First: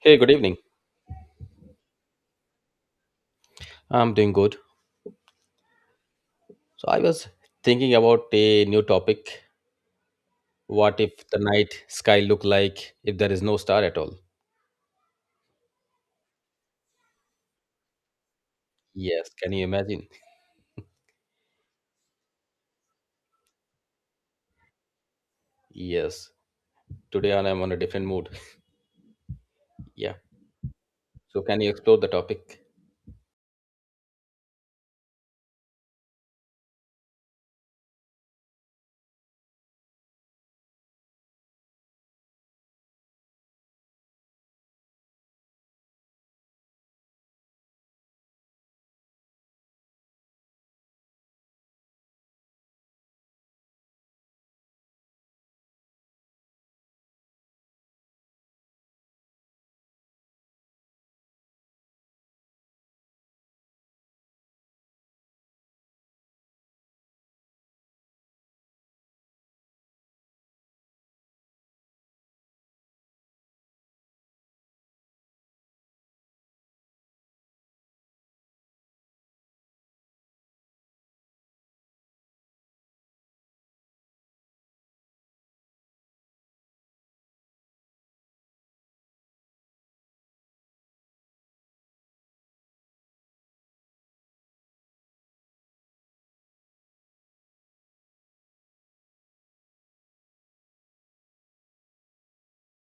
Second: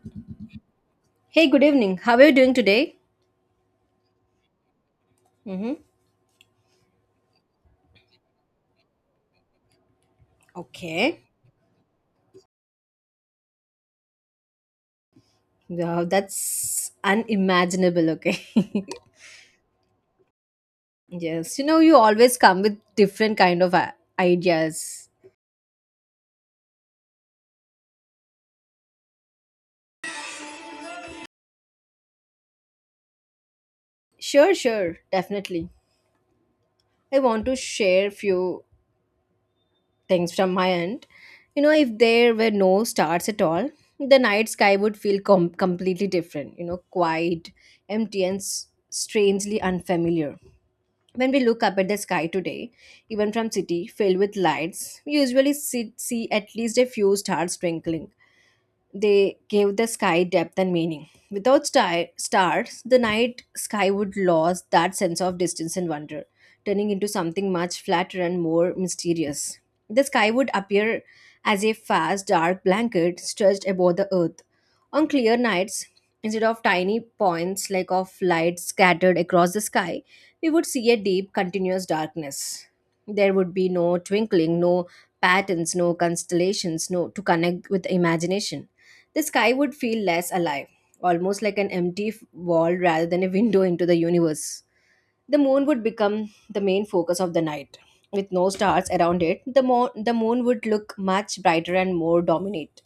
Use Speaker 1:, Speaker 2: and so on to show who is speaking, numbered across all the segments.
Speaker 1: Hey, good evening.
Speaker 2: Hey, good evening. How are you doing today?
Speaker 1: I'm doing good.
Speaker 2: Mm-hmm.
Speaker 1: So I was thinking about a new topic. What
Speaker 2: Okay.
Speaker 1: if the night sky look like if there is no star at all?
Speaker 2: Wow, that's unimaginable. Okay.
Speaker 1: Yes, can you imagine?
Speaker 2: Yes, you know you always come with different kind of ideas.
Speaker 1: Yes. Today I'm on a different mood. Yeah. So can you explore the topic?
Speaker 2: Sure, definitely. I want to share few things from my end. You know, if there were no stars at all, the night sky would feel completely different. You know, quiet, empty, and strangely unfamiliar. When we look up at the sky today, even from city filled with lights, we usually see at least a few stars twinkling. They gave the sky depth and meaning. Without stars, the night sky would lose that sense of distance and wonder, turning into something much flatter and more mysterious. The sky would appear as a vast dark blanket stretched above the earth. On clear nights, instead of tiny points like of light scattered across the sky, we would see a deep, continuous darkness. There would be no twinkling, no patterns, no constellations, no to connect with the imagination the sky would feel less alive, almost like an empty wall rather than a window into the universe. The moon would become the main focus of the night. With no stars around it, the moon would look much brighter and more dominant.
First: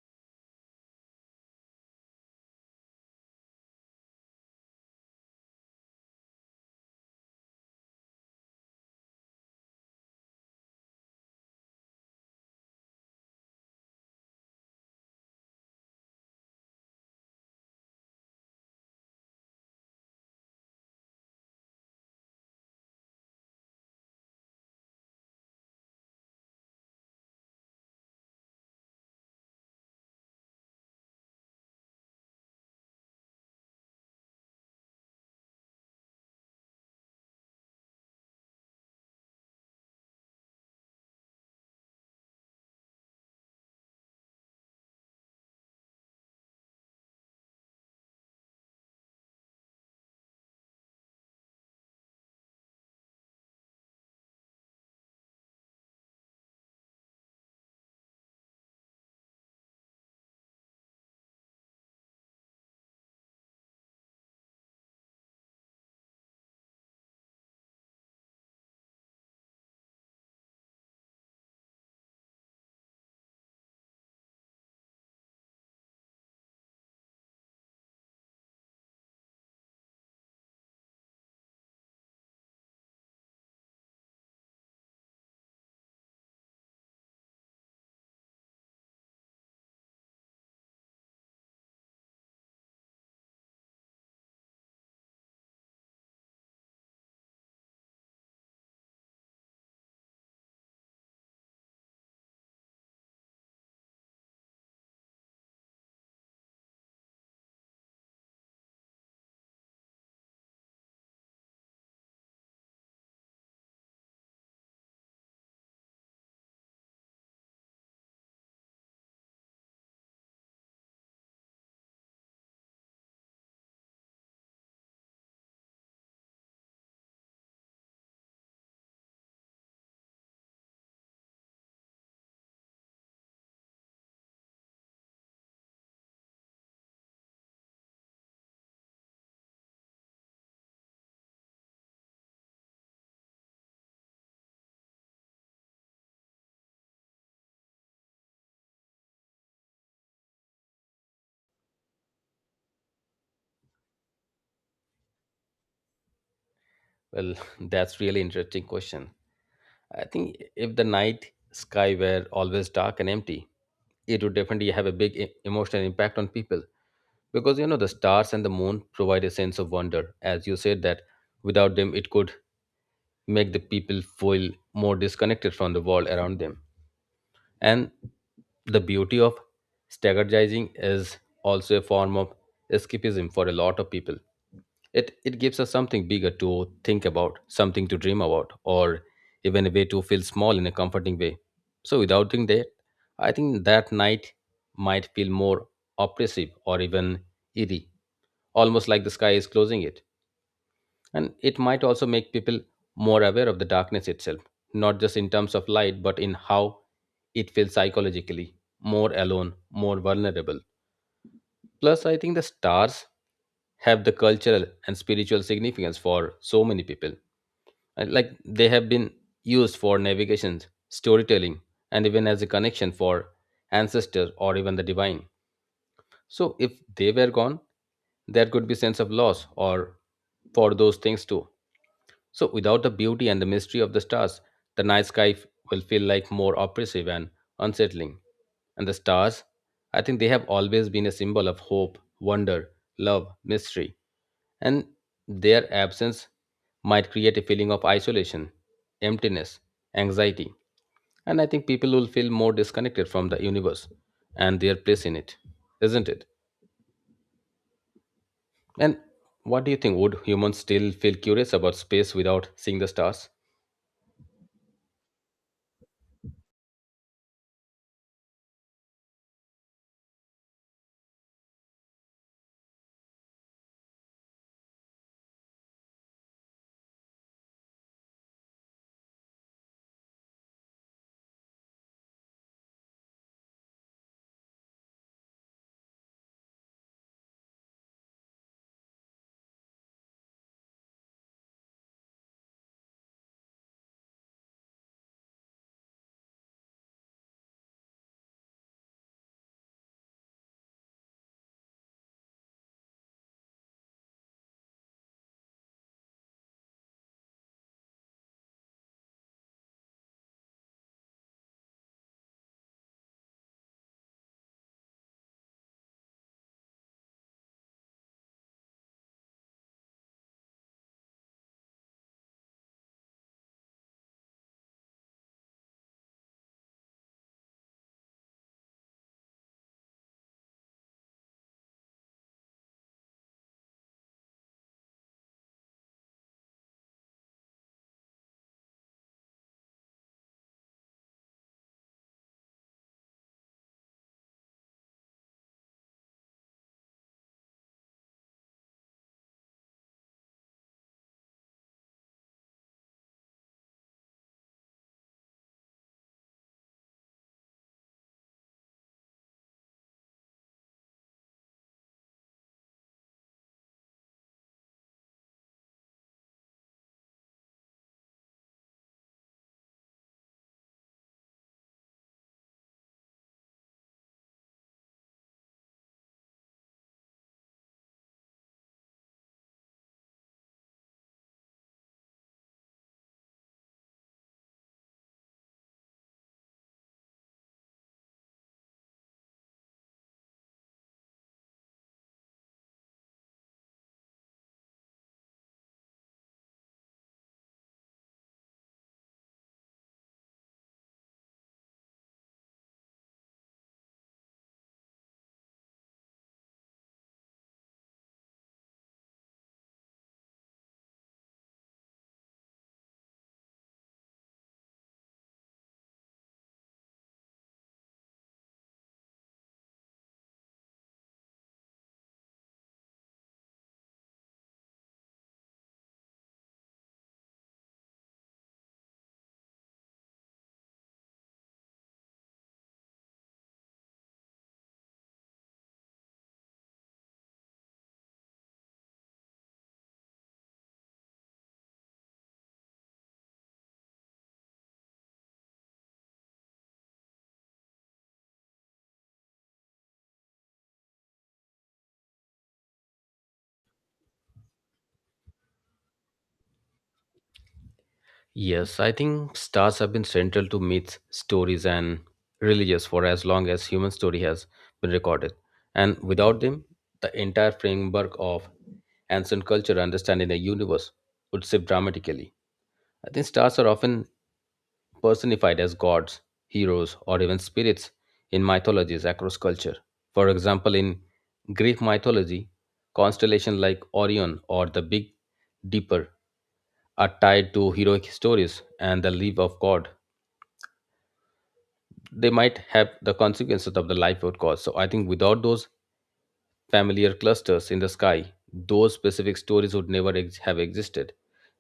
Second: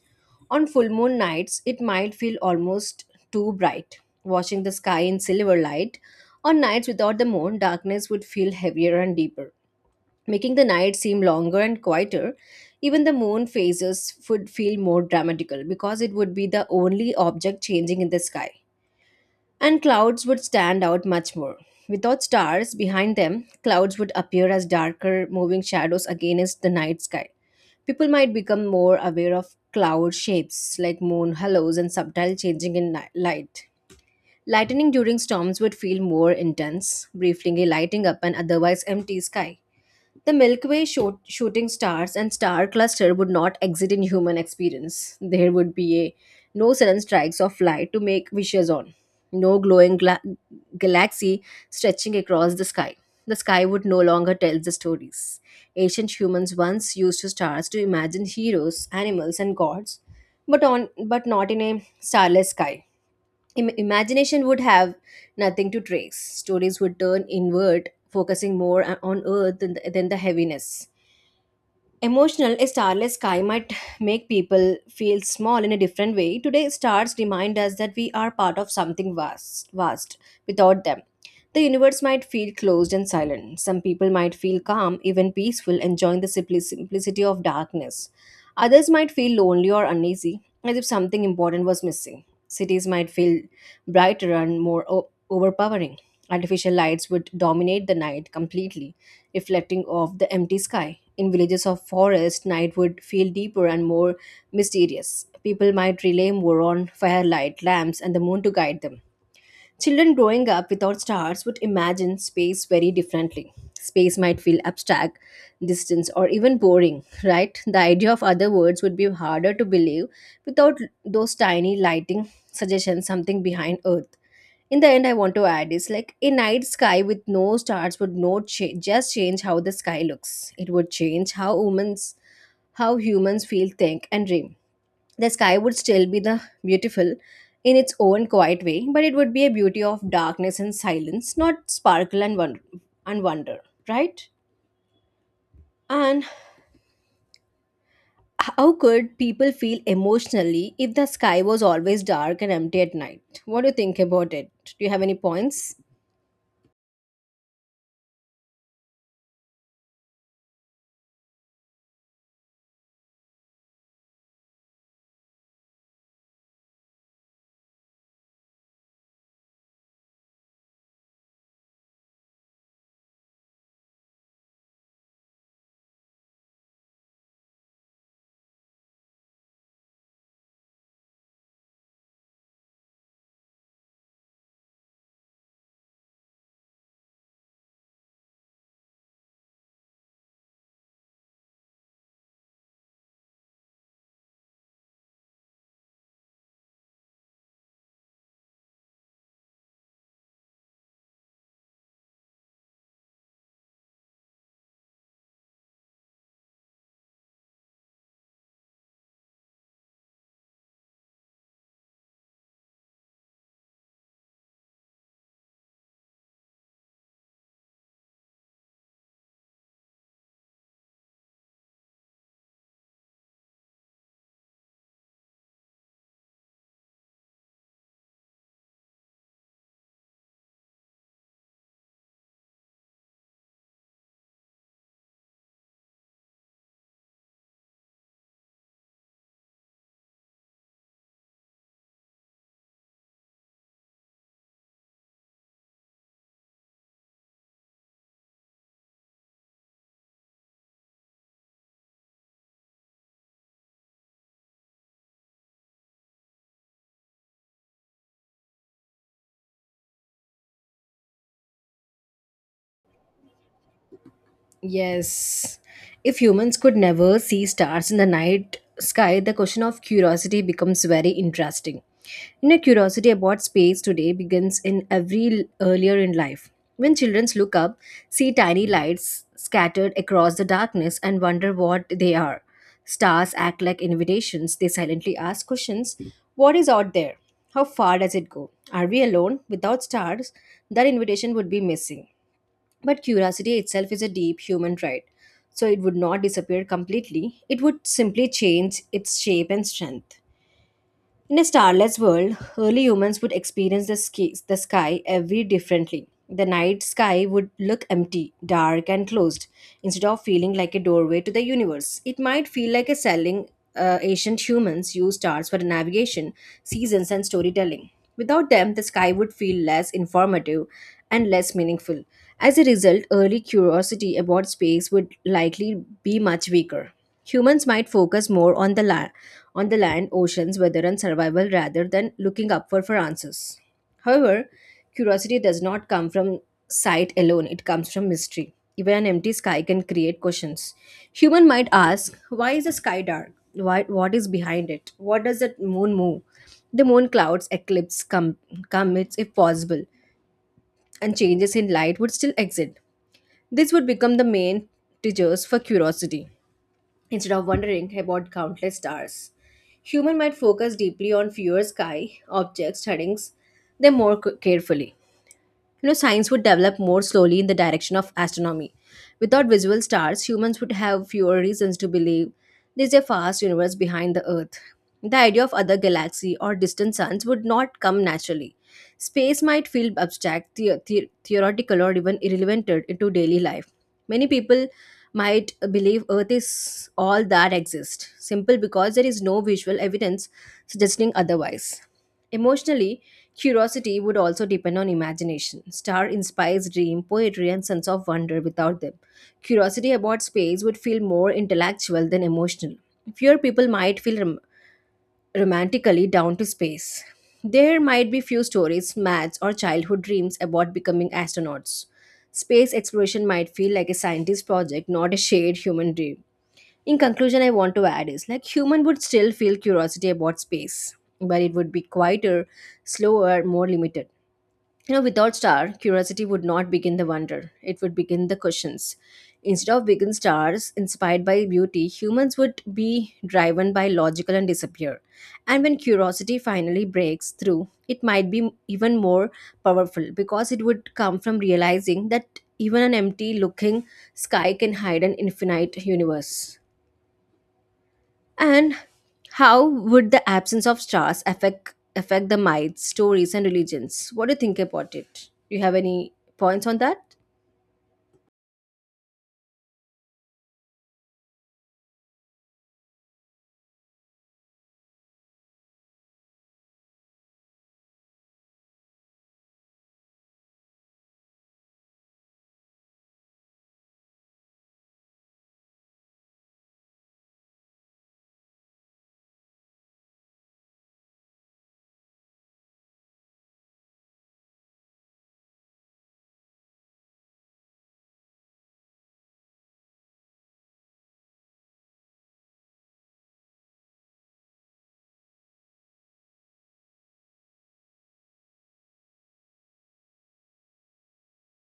Speaker 2: On full moon nights, it might feel almost too bright, watching the sky in silver light. On nights without the moon, darkness would feel heavier and deeper making the night seem longer and quieter. Even the moon phases would feel more dramatical because it would be the only object changing in the sky. And clouds would stand out much more. Without stars behind them, clouds would appear as darker, moving shadows against the night sky. People might become more aware of cloud shapes like moon halos and subtle changing in light. Lightning during storms would feel more intense, briefly lighting up an otherwise empty sky. The Milky Way shooting stars and star cluster would not exist in human experience. There would be a no sudden strikes of light to make wishes on, no glowing galaxy stretching across the sky. The sky would no longer tell the stories. Ancient humans once used to stars to imagine heroes, animals, and gods, but on but not in a starless sky. Imagination would have nothing to trace. Stories would turn inward, focusing more on earth than the heaviness. Emotional, a starless sky might make people feel small in a different way. Today, stars remind us that we are part of something vast. Vast. Without them, the universe might feel closed and silent. Some people might feel calm, even peaceful, enjoying the simplicity of darkness. Others might feel lonely or uneasy, as if something important was missing. Cities might feel brighter and more overpowering. Artificial lights would dominate the night completely, reflecting off the empty sky. In villages or forest, night would feel deeper and more mysterious. People might rely more on firelight, lamps, and the moon to guide them. Children growing up without stars would imagine space very differently. Space might feel abstract, distant, or even boring, right? The idea of other worlds would be harder to believe without those tiny lighting suggestions, something behind Earth. In the end, I want to add is like a night sky with no stars would not change, just change how the sky looks. It would change how humans feel, think, and dream the sky would still be the beautiful in its own quiet way, but it would be a beauty of darkness and silence, not sparkle and wonder, right? And how could people feel emotionally if the sky was always dark and empty at night? What do you think about it? Do you have any points?
Speaker 1: Well, that's really interesting question. I think if the night sky were always dark and empty, it would definitely have a big emotional impact on people because you know the stars and the moon provide a sense of wonder. As you said that without them it could make the people feel more disconnected from the world around them. And the beauty of strategizing is also a form of escapism for a lot of people. It gives us something bigger to think about, something to dream about, or even a way to feel small in a comforting way. So, without doing that, I think that night might feel more oppressive or even eerie, almost like the sky is closing it, and it might also make people more aware of the darkness itself, not just in terms of light but in how it feels psychologically, more alone, more vulnerable. Plus I think the stars have the cultural and spiritual significance for so many people. And, like, they have been used for navigation, storytelling, and even as a connection for ancestors or even the divine. So if they were gone, there could be sense of loss or for those things too. So, without the beauty and the mystery of the stars, the night sky will feel like more oppressive and unsettling. And the stars, I think they have always been a symbol of hope, wonder, love, mystery, and their absence might create a feeling of isolation, emptiness, anxiety, and I think people will feel more disconnected from the universe and their place in it, isn't it? And what do you think? Would humans still feel curious about space without seeing the stars?
Speaker 2: Yes. If humans could never see stars in the night sky, the question of curiosity becomes very interesting. You know, curiosity about space today begins in every earlier in life. When children look up, see tiny lights scattered across the darkness, and wonder what they are. Stars act like invitations. They silently ask questions. What is out there? How far does it go? Are we alone? Without stars, that invitation would be missing. But curiosity itself is a deep human trait, so it would not disappear completely. It would simply change its shape and strength. In a starless world, early humans would experience the sky every differently. The night sky would look empty, dark, and closed. Instead of feeling like a doorway to the universe, it might feel like a selling. Ancient humans used stars for navigation, seasons, and storytelling. Without them, the sky would feel less informative and less meaningful. As a result, early curiosity about space would likely be much weaker. Humans might focus more on the land, oceans, weather, and survival rather than looking upward for answers. However, curiosity does not come from sight alone, it comes from mystery. Even an empty sky can create questions. Human might ask, why is the sky dark? Why, what is behind it? What does the moon move? The moon clouds, eclipse, comets, if possible, and changes in light would still exist. This would become the main triggers for curiosity instead of wondering about countless stars. Human might focus deeply on fewer sky objects, studying them more carefully. You know, science would develop more slowly in the direction of astronomy. Without visual stars, humans would have fewer reasons to believe there's a vast universe behind the Earth. The idea of other galaxies or distant suns would not come naturally. Space might feel abstract, theoretical, or even irrelevant into daily life. Many people might believe Earth is all that exists, simple because there is no visual evidence suggesting otherwise. Emotionally, curiosity would also depend on imagination. Star inspires dream, poetry, and sense of wonder without them. Curiosity about space would feel more intellectual than emotional. Fewer people might feel romantically down to space. There might be few stories, maths, or childhood dreams about becoming astronauts. Space exploration might feel like a scientist project, not a shared human dream. In conclusion, I want to add is like human would still feel curiosity about space, but it would be quieter, slower, more limited. You know, without star, curiosity would not begin the wonder. It would begin the questions. Instead of begin stars inspired by beauty, humans would be driven by logical and disappear. And when curiosity finally breaks through, it might be even more powerful because it would come from realizing that even an empty looking sky can hide an infinite universe. And how would the absence of stars affect the myths, stories, and religions? What do you think about it? Do you have any points on that?
Speaker 1: Yes, I think stars have been central to myths, stories, and religions for as long as human story has been recorded. And without them, the entire framework of ancient culture understanding the universe would shift dramatically. I think stars are often personified as gods, heroes, or even spirits in mythologies across culture. For example, in Greek mythology, constellations like Orion or the Big Dipper are tied to heroic stories and the life of God. They might have the consequences of the life would cause. So I think without those familiar clusters in the sky, those specific stories would never have existed.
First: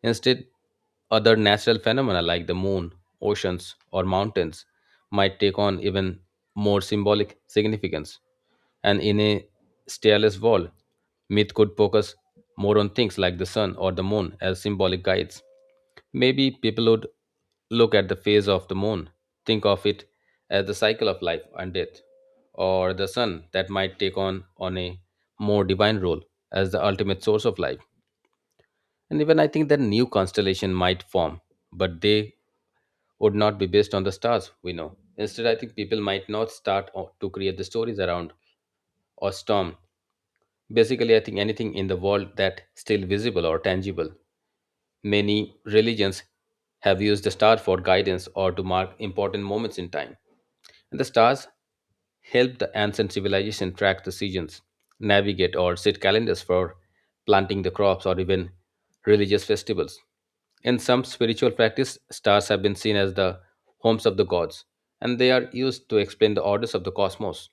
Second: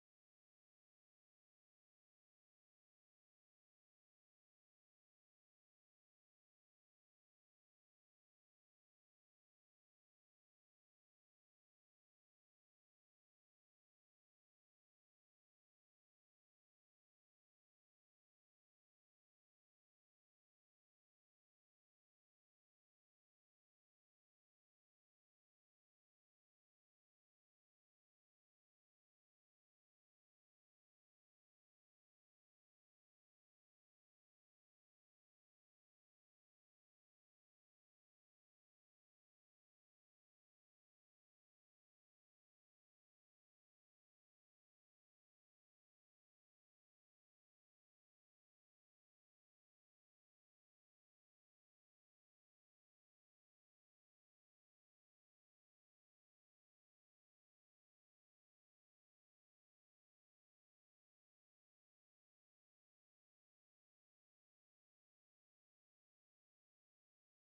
Speaker 1: Instead, other natural phenomena like the moon, oceans, or mountains might take on even more symbolic significance. And in a starless world, myth could focus more on things like the sun or the moon as symbolic guides. Maybe people would look at the phase of the moon, think of it as the cycle of life and death, or the sun that might take on a more divine role as the ultimate source of life. And even I think that new constellation might form, but they would not be based on the stars we know. Instead, I think people might not start to create the stories around or storm. Basically, I think anything in the world that still visible or tangible. Many religions have used the star for guidance or to mark important moments in time. And the stars helped the ancient civilization track the seasons, navigate or set calendars for planting the crops or even religious festivals. In some spiritual practice, stars have been seen as the homes of the gods, and they are used to explain the orders of the cosmos.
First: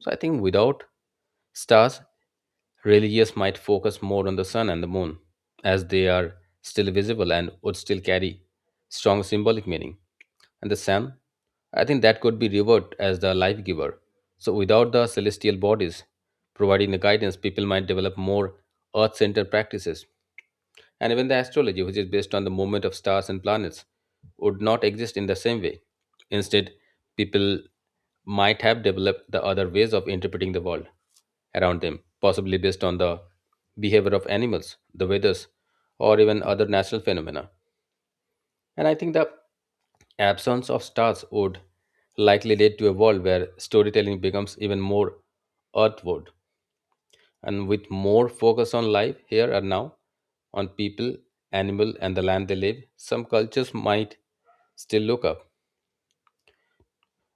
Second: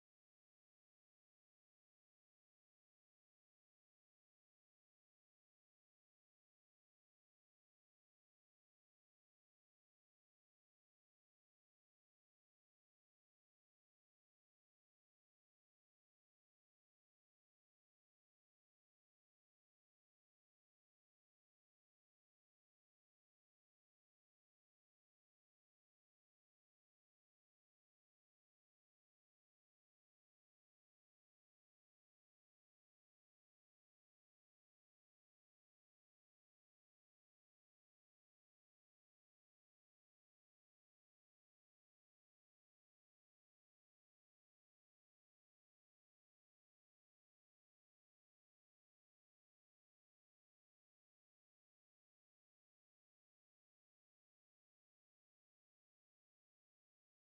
Speaker 1: So I think without stars, religious might focus more on the sun and the moon, as they are still visible and would still carry strong symbolic meaning. And the sun, I think that could be revered as the life giver. So, without the celestial bodies providing the guidance, people might develop more earth centered practices. And even the astrology, which is based on the movement of stars and planets, would not exist in the same way. Instead, people might have developed the other ways of interpreting the world around them, possibly based on the behavior of animals, the weathers, or even other natural phenomena. And I think the absence of stars would likely lead to a world where storytelling becomes even more earthward and with more focus on life here and now, on people, animal, and the land they live. Some cultures might still look up.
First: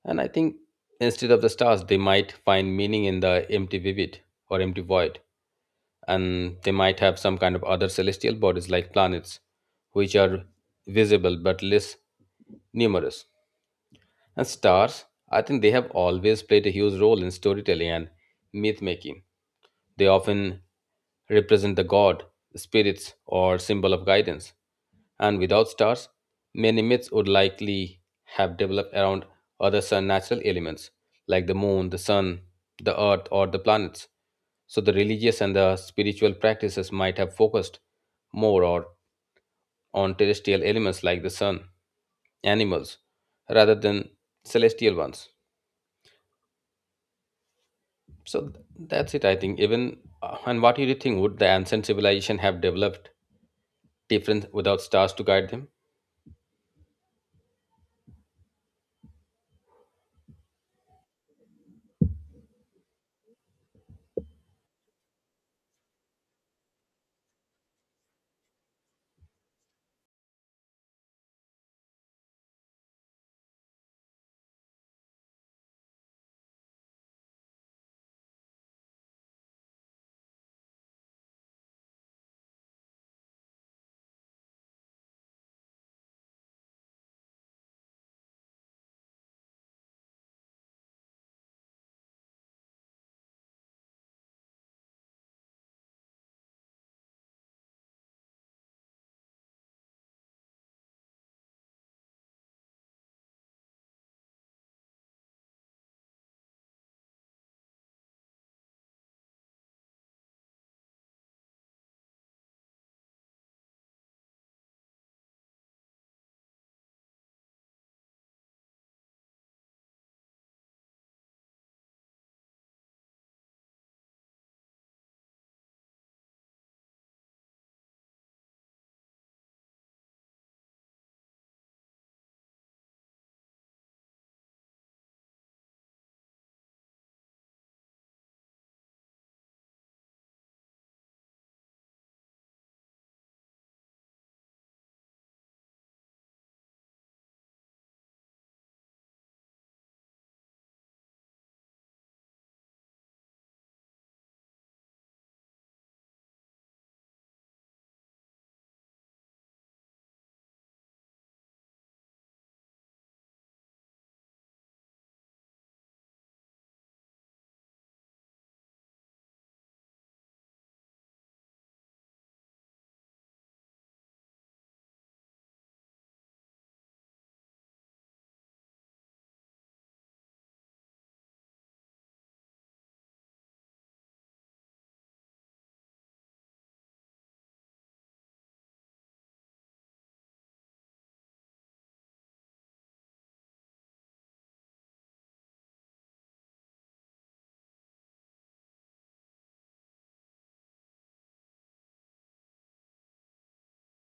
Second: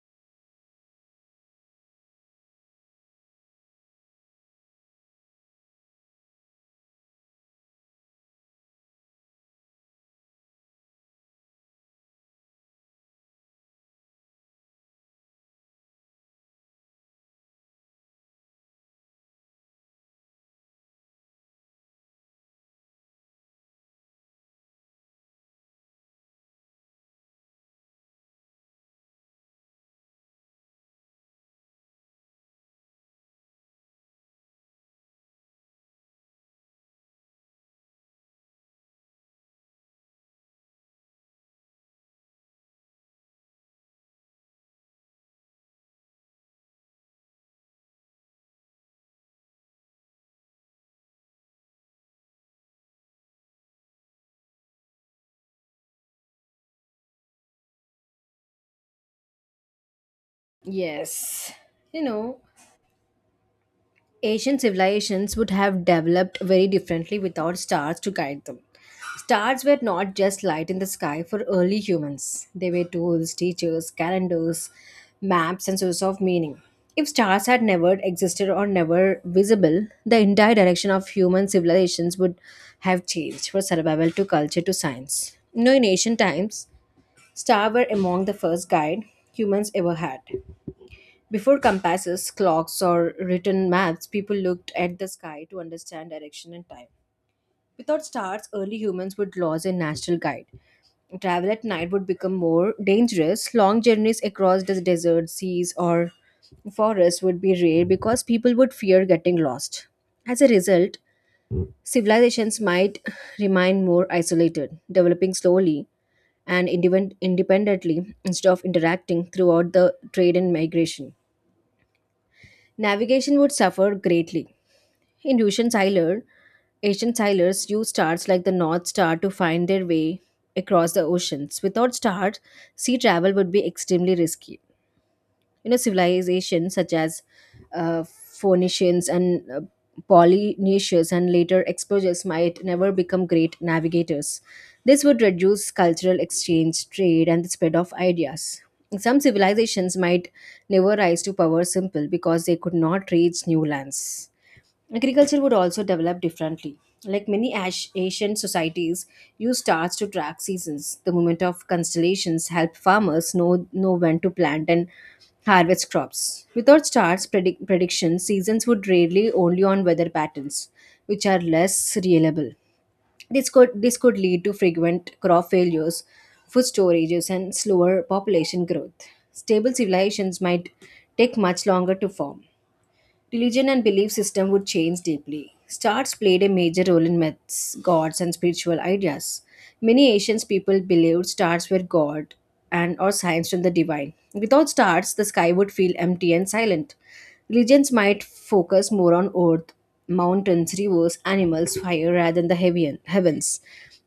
Speaker 1: And I think instead of the stars, they might find meaning in the empty vivid or empty void. And they might have some kind of other celestial bodies like planets, which are visible but less numerous. And stars, I think they have always played a huge role in storytelling and myth making. They often represent the god, spirits, or symbol of guidance. And without stars, many myths would likely have developed around other sun natural elements like the moon, the sun, the earth, or the planets. So the religious and the spiritual practices might have focused more or on terrestrial elements like the sun, animals, rather than celestial ones. So that's it, I think. Even and what do you think? Would the ancient civilization have developed different without stars to guide them?
Speaker 2: Yes. You know, Asian civilizations would have developed very differently without stars to guide them. Stars were not just light in the sky for early humans, they were tools, teachers, calendars, maps, and sources of meaning. If stars had never existed or never visible, the entire direction of human civilizations would have changed from survival to culture to science. You know, in ancient times, stars were among the first guide humans ever had. Before compasses, clocks, or written maps, people looked at the sky to understand direction and time. Without stars, early humans would lose a natural guide. Travel at night would become more dangerous. Long journeys across the deserts, seas, or forests would be rare because people would fear getting lost. As a result, civilizations might remain more isolated, developing slowly and independently instead of interacting throughout the trade and migration. Navigation would suffer greatly. In ancient sailor, Ancient sailors used stars like the North Star to find their way across the oceans. Without stars, sea travel would be extremely risky. You know civilizations such as Phoenicians and Polynesians and later explorers might never become great navigators. This would reduce cultural exchange trade and the spread of ideas. Some civilizations might never rise to power simple because they could not reach new lands. Agriculture would also develop differently. Like many Asian societies, use stars to track seasons. The movement of constellations help farmers know when to plant and harvest crops. Without stars prediction, seasons would rely only on weather patterns, which are less reliable. This could lead to frequent crop failures, food storages, and slower population growth. Stable civilizations might take much longer to form. Religion and belief system would change deeply. Stars played a major role in myths, gods, and spiritual ideas. Many ancient people believed stars were god and or signs from the divine. Without stars, the sky would feel empty and silent. Religions might focus more on earth, mountains, rivers, animals, fire rather than the heaven, heavens.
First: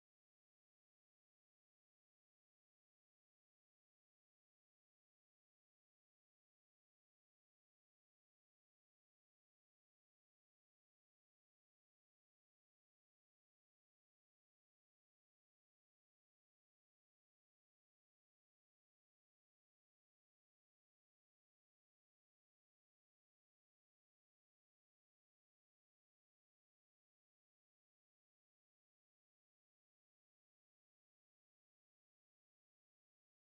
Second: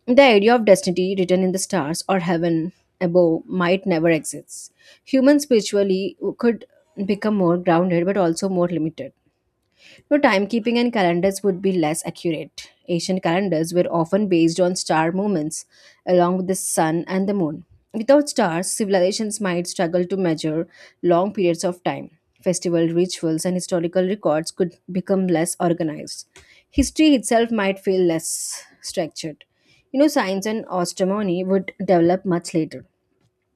Speaker 2: The idea of destiny written in the stars or heaven above might never exist. Humans spiritually could become more grounded but also more limited. No timekeeping and calendars would be less accurate. Ancient calendars were often based on star movements along with the sun and the moon. Without stars, civilizations might struggle to measure long periods of time. Festival rituals and historical records could become less organized. History itself might feel less structured. Science and astronomy would develop much later.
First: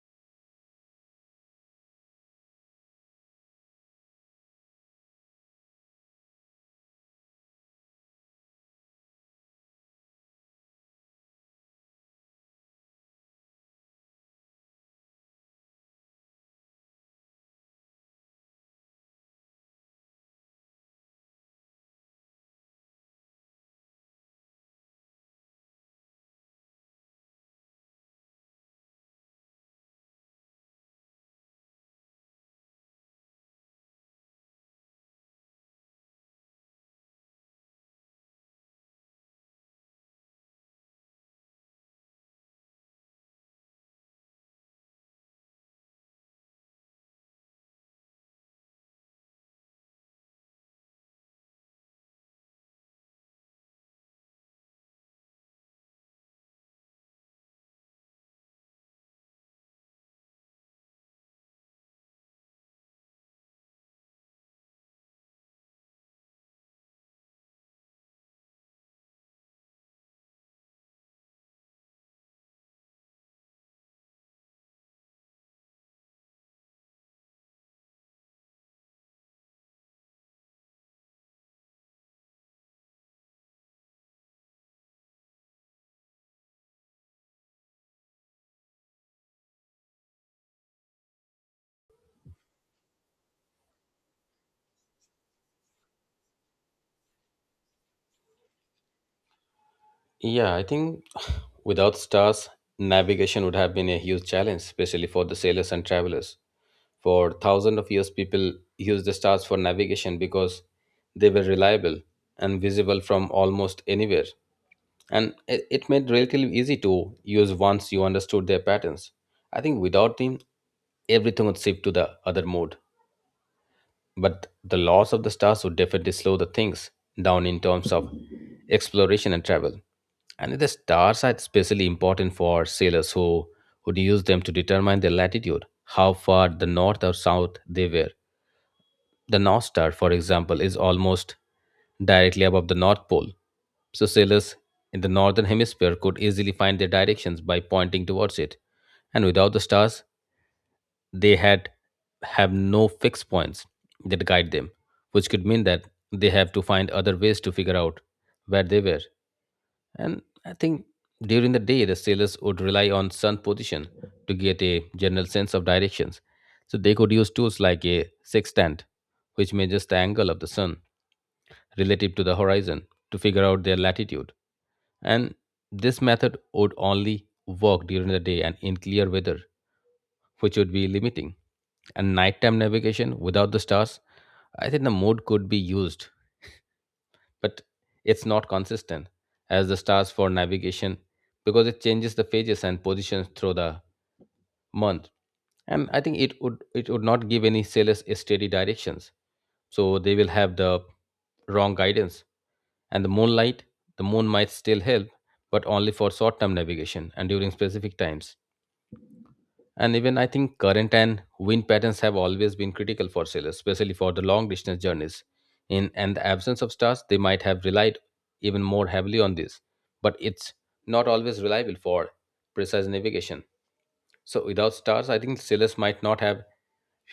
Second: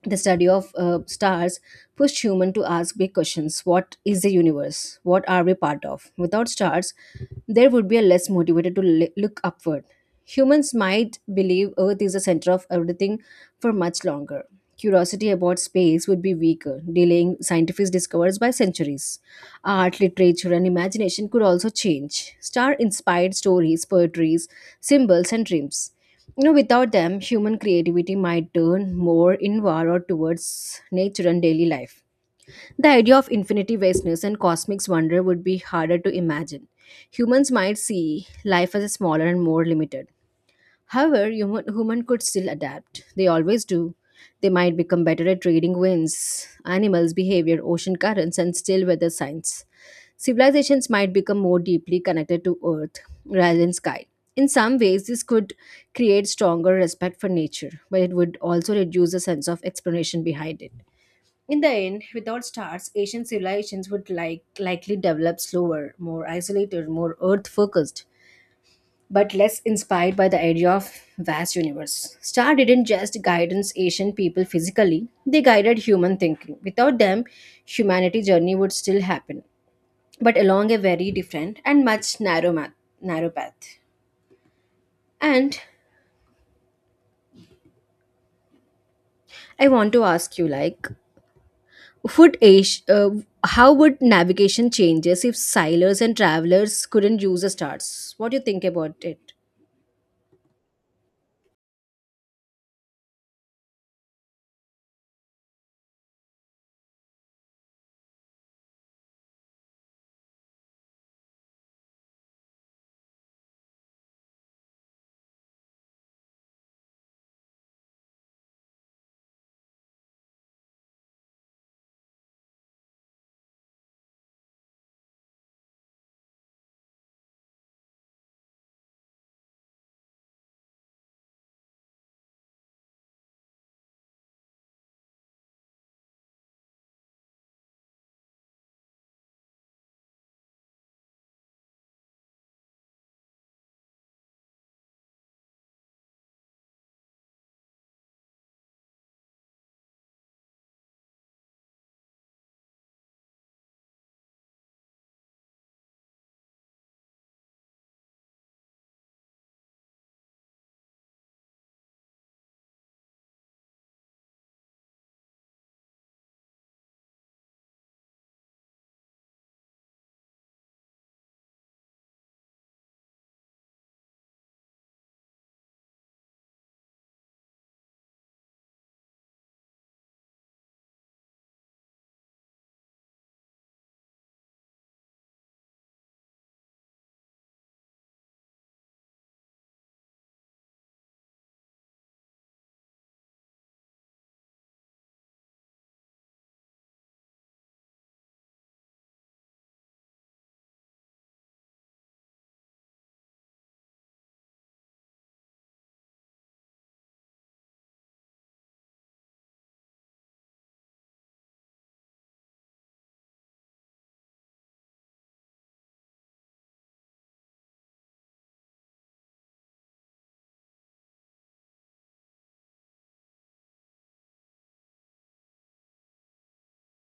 Speaker 2: The study of stars pushed humans to ask big questions. What is the universe? What are we part of? Without stars, there would be a less motivated to look upward. Humans might believe earth is the center of everything for much longer. Curiosity about space would be weaker, delaying scientific discoveries by centuries. Art, literature, and imagination could also change. Star inspired stories, poetries, symbols, and dreams, without them, human creativity might turn more inward or towards nature and daily life. The idea of infinity, vastness, and cosmic wonder would be harder to imagine. Humans might see life as smaller and more limited. However, human could still adapt. They always do. They might become better at reading winds, animals' behavior, ocean currents, and still weather signs. Civilizations might become more deeply connected to earth rather than sky. In some ways, this could create stronger respect for nature, but it would also reduce the sense of explanation behind it. In the end, without stars, ancient civilizations would likely develop slower, more isolated, more earth-focused, but less inspired by the idea of vast universe. Star didn't just guidance ancient people physically, they guided human thinking. Without them, humanity journey would still happen but along a very different and much narrow path. And I want to ask you, would Asia, how would navigation changes if sailors and travelers couldn't use the stars? What do you think about it?
Speaker 1: Yeah, I think without stars, navigation would have been a huge challenge, especially for the sailors and travelers. For thousands of years, people used the stars for navigation because they were reliable and visible from almost anywhere. And it made relatively easy to use once you understood their patterns. I think without them, everything would shift to the other mode. But the loss of the stars would definitely slow the things down in terms of exploration and travel. And the stars are especially important for sailors who would use them to determine their latitude, how far the north or south they were. The North Star, for example, is almost directly above the North Pole, so sailors in the northern hemisphere could easily find their directions by pointing towards it. And without the stars, they had have no fixed points that guide them, which could mean that they have to find other ways to figure out where they were. And I think during the day, the sailors would rely on sun position to get a general sense of directions. So they could use tools like a sextant, which measures the angle of the sun relative to the horizon to figure out their latitude. And this method would only work during the day and in clear weather, which would be limiting. And nighttime navigation without the stars, I think the mode could be used, but it's not consistent as the stars for navigation because it changes the phases and positions through the month. And I think it would not give any sailors a steady directions, so they will have the wrong guidance. And the moon might still help, but only for short term navigation and during specific times. And even I think current and wind patterns have always been critical for sailors, especially for the long distance journeys. In and the absence of stars, they might have relied even more heavily on this. But it's not always reliable for precise navigation. So without stars, I think sailors might not have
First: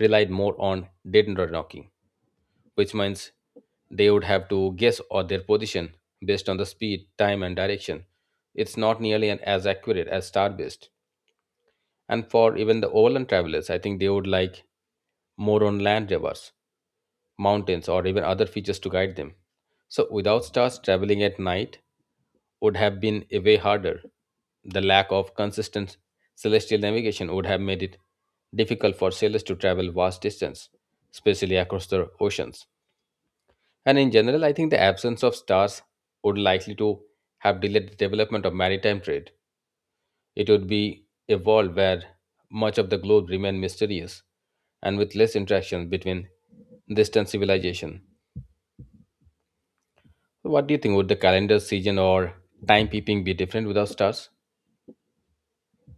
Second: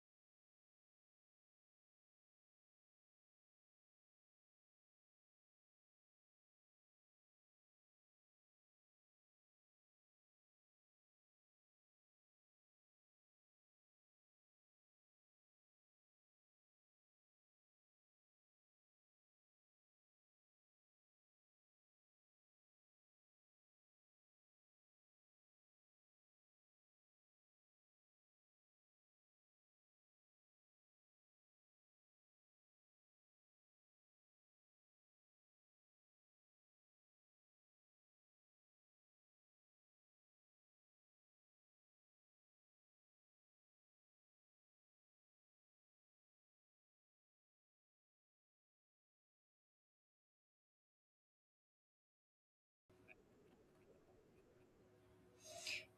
Speaker 1: relied more on dead and knocking, which means they would have to guess or their position based on the speed, time, and direction. It's not nearly as accurate as star based. And for even the overland travelers, I think they would like more on land rivers, mountains, or even other features to guide them. So, without stars, traveling at night would have been a way harder. The lack of consistent celestial navigation would have made it difficult for sailors to travel vast distance, especially across the oceans. And in general, I think the absence of stars would likely to have delayed the development of maritime trade. It would be a world where much of the globe remained mysterious and with less interaction between distant civilization. What do you think? Would the calendar season or timekeeping be different without stars?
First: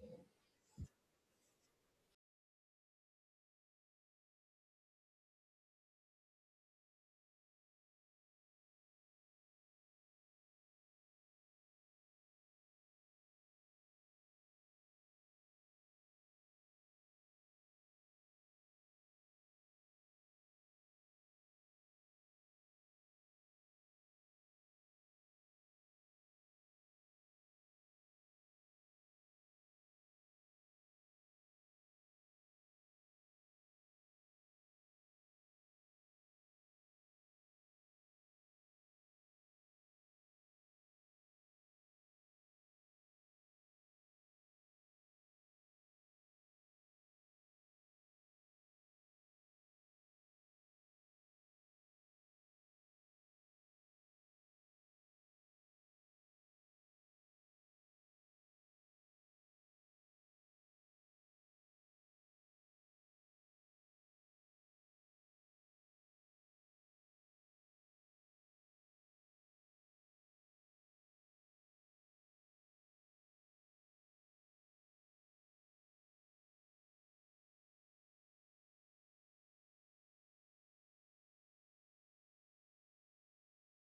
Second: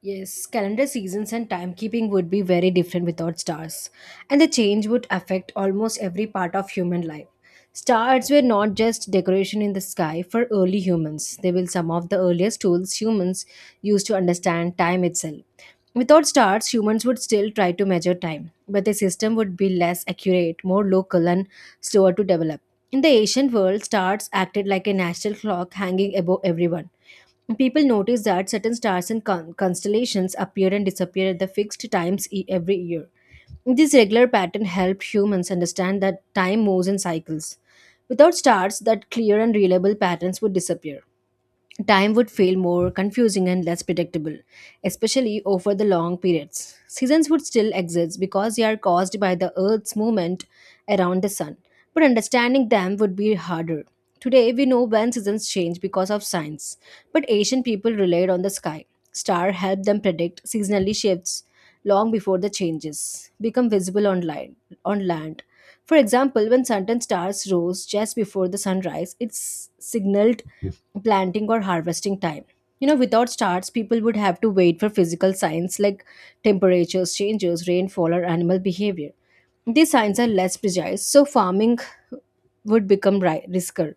Speaker 2: Yes, calendar seasons and timekeeping would be very different without stars, and the change would affect almost every part of human life. Stars were not just decoration in the sky for early humans, they were some of the earliest tools humans used to understand time itself. Without stars, humans would still try to measure time, but the system would be less accurate, more local, and slower to develop. In the ancient world, stars acted like a natural clock hanging above everyone. People noticed that certain stars and constellations appear and disappear at the fixed times every year. This regular pattern helped humans understand that time moves in cycles. Without stars, that clear and reliable patterns would disappear. Time would feel more confusing and less predictable, especially over the long periods. Seasons would still exist because they are caused by the Earth's movement around the Sun, but understanding them would be harder. Today, we know when seasons change because of science, but ancient people relied on the sky. Star helped them predict seasonally shifts long before the changes become visible on land. On land. For example, when certain stars rose just before the sunrise, it signaled planting or harvesting time. Without starts, people would have to wait for physical signs like temperatures, changes, rainfall, or animal behavior. These signs are less precise, so farming would become risker.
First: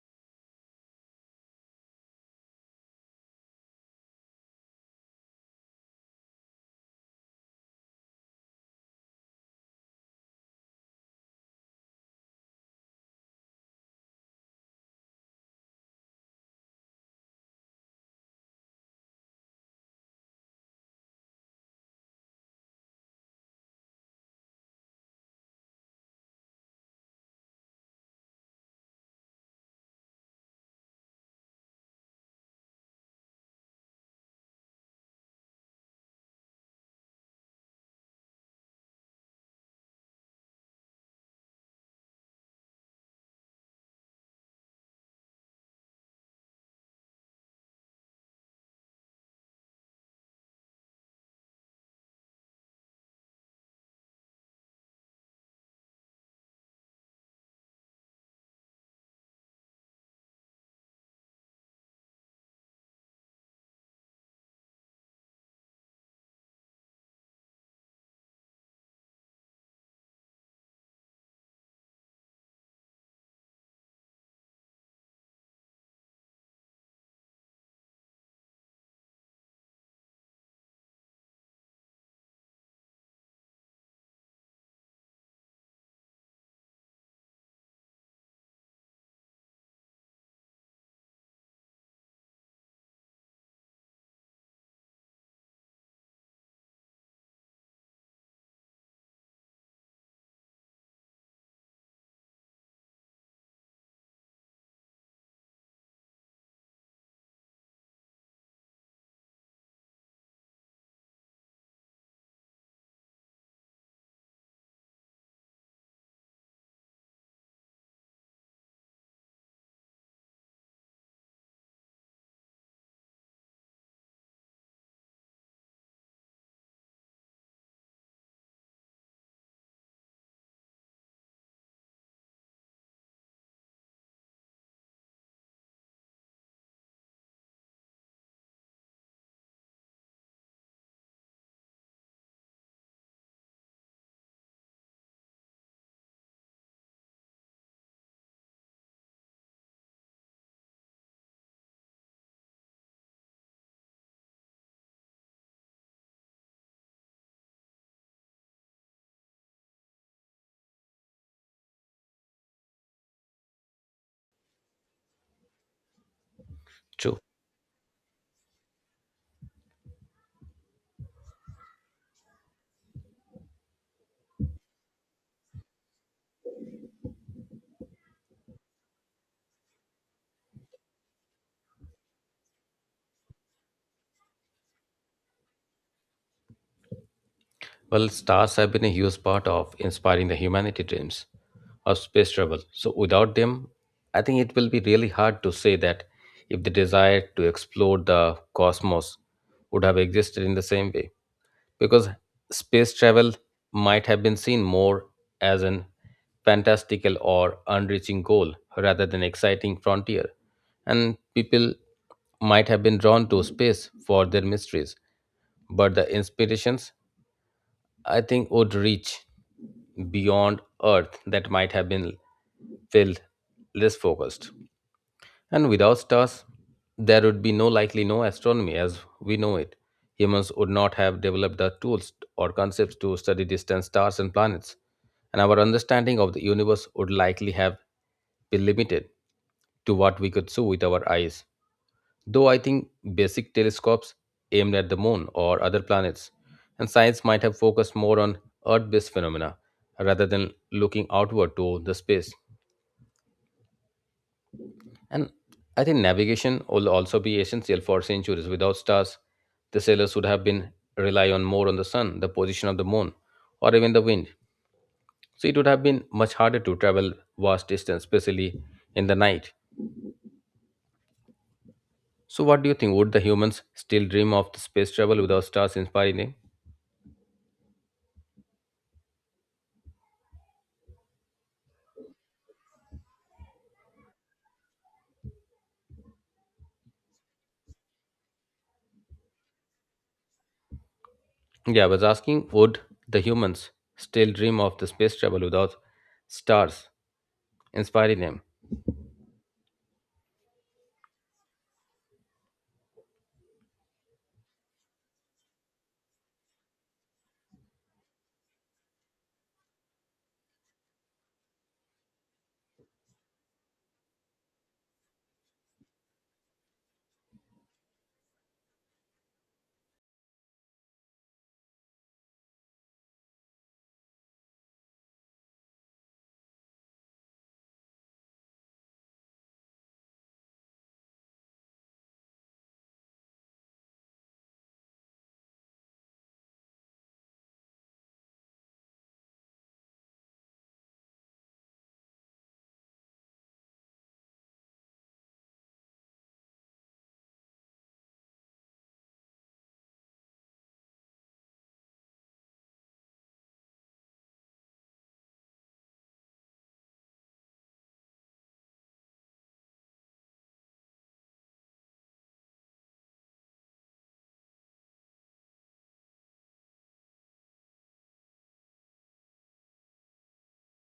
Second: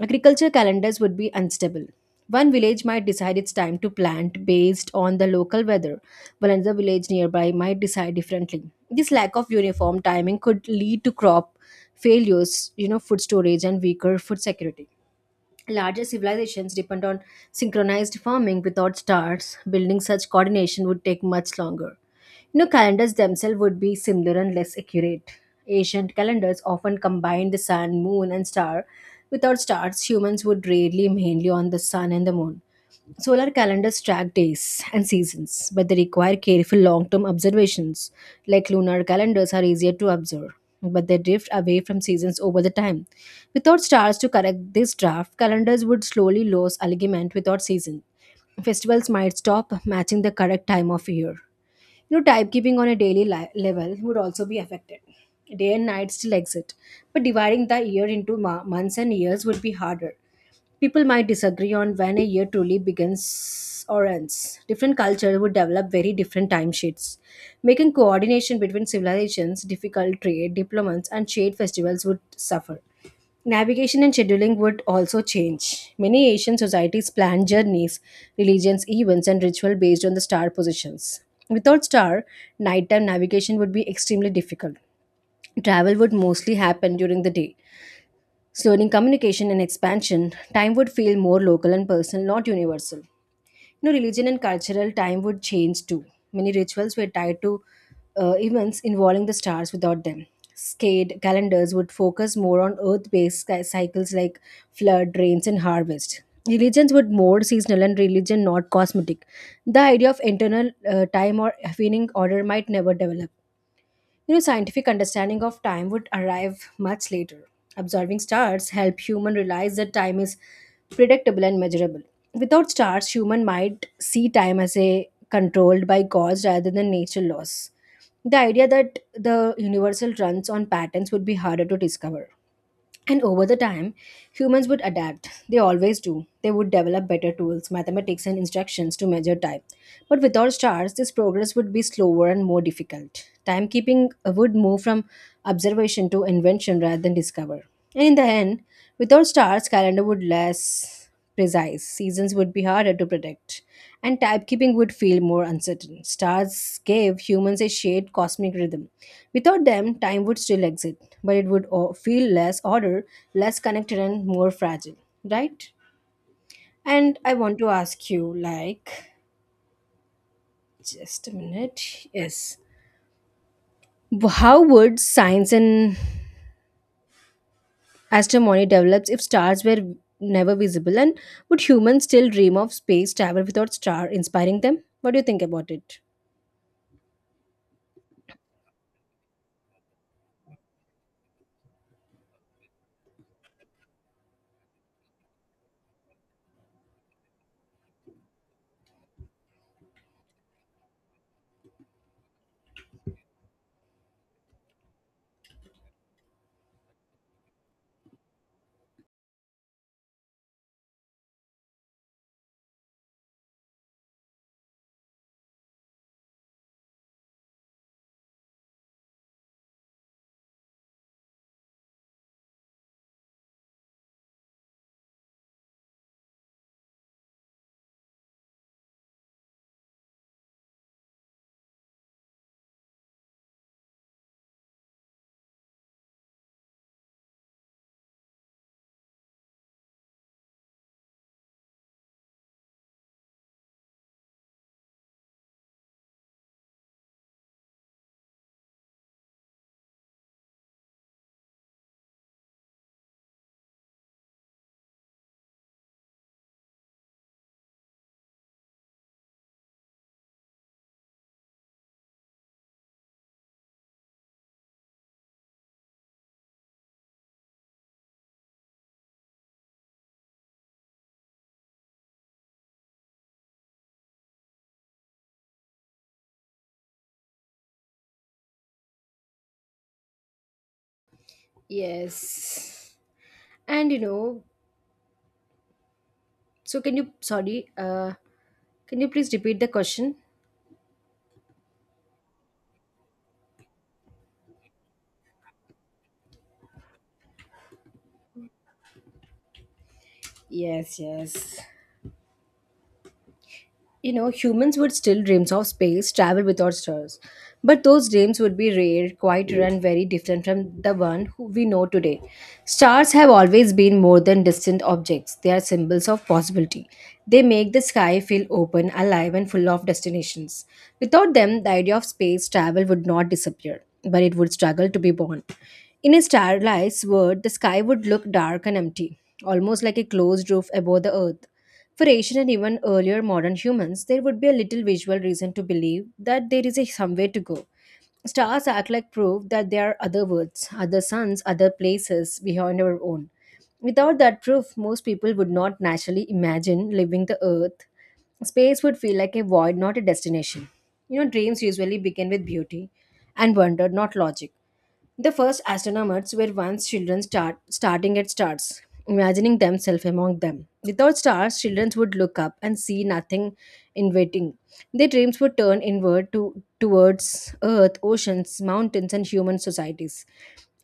Speaker 2: Agriculture calendars would be unstable. One village might decide it's time to plant based on the local weather, while another village nearby might decide differently. This lack of uniform timing could lead to crop failures, food storage, and weaker food security. Larger civilizations depend on synchronized farming without stars. Building such coordination would take much longer. Calendars themselves would be similar and less accurate. Ancient calendars often combined the sun, moon, and star. Without stars, humans would rely mainly on the sun and the moon. Solar calendars track days and seasons, but they require careful long term observations. Like lunar calendars are easier to observe, but they drift away from seasons over the time. Without stars to correct this draft, calendars would slowly lose alignment without season. Festivals might stop matching the correct time of year. Timekeeping on a daily level would also be affected. Day and night still exist, but dividing the year into months and years would be harder. People might disagree on when a year truly begins or ends. Different cultures would develop very different timesheets, making coordination between civilizations difficult. Trade, diplomacy, and shared festivals would suffer. Navigation and scheduling would also change. Many Asian societies plan journeys, religions, events, and ritual based on the star positions. Without star, nighttime navigation would be extremely difficult. Travel would mostly happen during the day. Slowing communication and expansion, time would feel more local and personal, not universal. Religion and cultural time would change too. Many rituals were tied to events involving the stars without them. Skate calendars would focus more on earth based cycles like flood, rains, and harvest. Religions would more seasonal and religion not cosmetic. The idea of internal time or affining order might never develop. Scientific understanding of time would arrive much later. Observing stars help human realize that time is predictable and measurable. Without stars, human might see time as a controlled by gods rather than nature laws. The idea that the universal runs on patterns would be harder to discover. And over the time, humans would adapt. They always do. They would develop better tools, mathematics, and instructions to measure time. But without stars, this progress would be slower and more difficult. Timekeeping would move from observation to invention rather than discover. And in the end, without stars, calendar would less precise. Seasons would be harder to predict, and timekeeping would feel more uncertain. Stars gave humans a shared cosmic rhythm. Without them, time would still exist, but it would feel less ordered, less connected, and more fragile, right? And
Speaker 1: True.
Speaker 2: I want to ask you, just a minute, yes, how would science and astronomy develops if stars were never visible, and would humans still dream of space travel without star inspiring them? What do you think about it?
Speaker 1: Well, stars have been a huge part of inspiring the humanity dreams of space travel. So without them, I think it will be really hard to say that if the desire to explore the cosmos would have existed in the same way. Because space travel might have been seen more as an fantastical or unreaching goal rather than exciting frontier. And people might have been drawn to space for their mysteries, but the inspirations, I think, would reach beyond earth that might have been felt less focused. And without stars, there would be no likely no astronomy as we know it. Humans would not have developed the tools or concepts to study distant stars and planets, and our understanding of the universe would likely have been limited to what we could see with our eyes. Though I think basic telescopes aimed at the moon or other planets, and science might have focused more on Earth based phenomena rather than looking outward to the space. And I think navigation will also be essential for centuries. Without stars, the sailors would have been rely on more on the sun, the position of the moon, or even the wind. So it would have been much harder to travel vast distance, especially in the night. So what do you think? Would the humans still dream of the space travel without stars inspiring them?
Speaker 2: Yes, and so can you? Sorry, can you please repeat the question?
Speaker 1: Yeah, I was asking, would the humans still dream of the space travel without stars inspiring them?
Speaker 2: Yes, yes. Humans would still dreams of space travel without stars, but those dreams would be rare, quieter, and very different from the one who we know today. Stars have always been more than distant objects; they are symbols of possibility. They make the sky feel open, alive, and full of destinations. Without them, the idea of space travel would not disappear, but it would struggle to be born. In a starless world, the sky would look dark and empty, almost like a closed roof above the earth. For ancient and even earlier modern humans, there would be a little visual reason to believe that there is a somewhere to go. Stars act like proof that there are other worlds, other suns, other places beyond our own. Without that proof, most people would not naturally imagine leaving the Earth. Space would feel like a void, not a destination. Dreams usually begin with beauty and wonder, not logic. The first astronomers were once children starting at stars, imagining themselves among them. Without stars, children would look up and see nothing in waiting. Their dreams would turn inward towards Earth, oceans, mountains, and human societies.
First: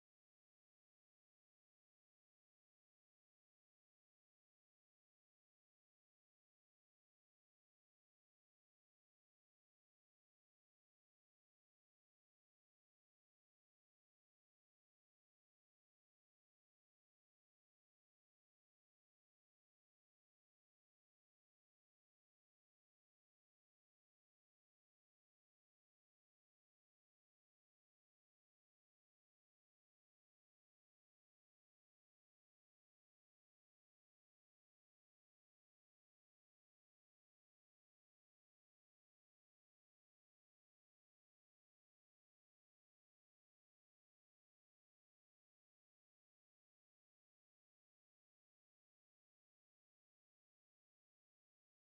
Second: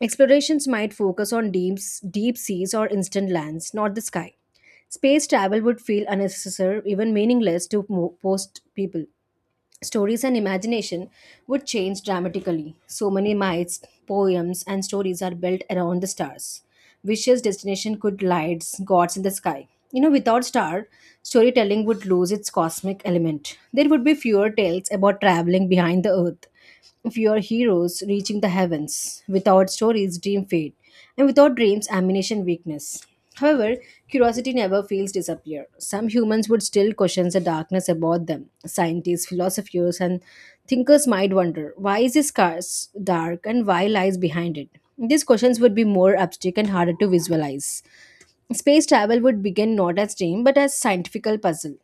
Speaker 2: Explorations might focus on deep seas or instant lands, not the sky. Space travel would feel unnecessary, even meaningless to most people. Stories and imagination would change dramatically. So many myths, poems, and stories are built around the stars. Wishes, destination could lights, gods in the sky. Without star, storytelling would lose its cosmic element. There would be fewer tales about traveling behind the earth of your heroes reaching the heavens. Without stories, dream fade, and without dreams, ammunition weakness. However, curiosity never fails disappear. Some humans would still question the darkness about them. Scientists, philosophers, and thinkers might wonder why is this scarce dark and why lies behind it. These questions would be more abstract and harder to visualize. Space travel would begin not as dream but as scientifical puzzle.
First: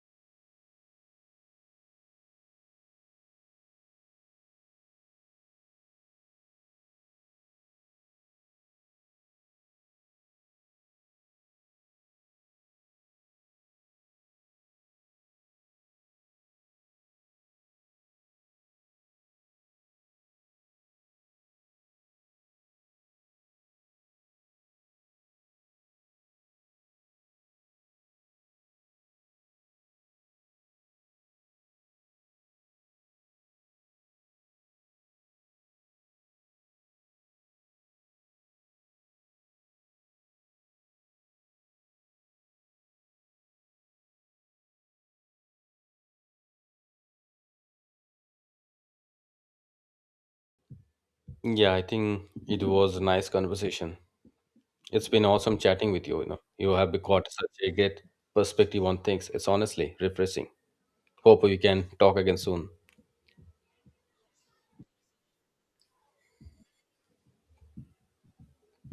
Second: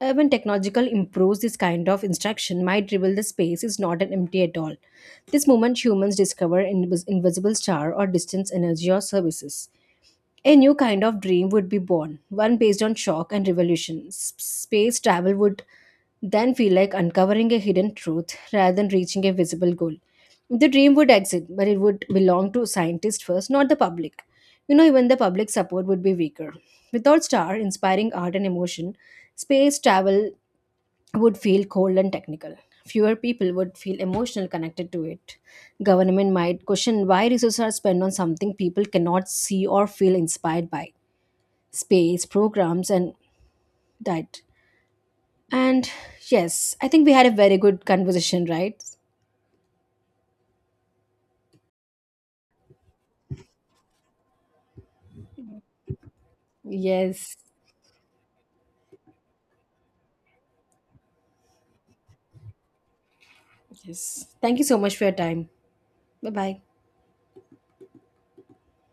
Speaker 2: When technological improves, this kind of instruction might reveal the space is not an empty at all. This moment humans discover an invisible star or distant energy or services. A new kind of dream would be born, one based on shock and revolution. Space travel would then feel like uncovering a hidden truth rather than reaching a visible goal. The dream would exist, but it would belong to scientists first, not the public. Even the public support would be weaker. Without star inspiring art and emotion, space travel would feel cold and technical. Fewer people would feel emotional connected to it. Government might question why resources are spent on something people cannot see or feel inspired by space, programs, and that. And yes, I think we had a very good conversation, right?
Speaker 1: Yeah, I think it was a nice conversation. It's been awesome chatting with you. You have got
Speaker 2: Yes.
Speaker 1: such a great perspective on things. It's honestly refreshing. Hope we can talk again soon.
Speaker 2: Yes. Thank you so much for your time. Bye bye.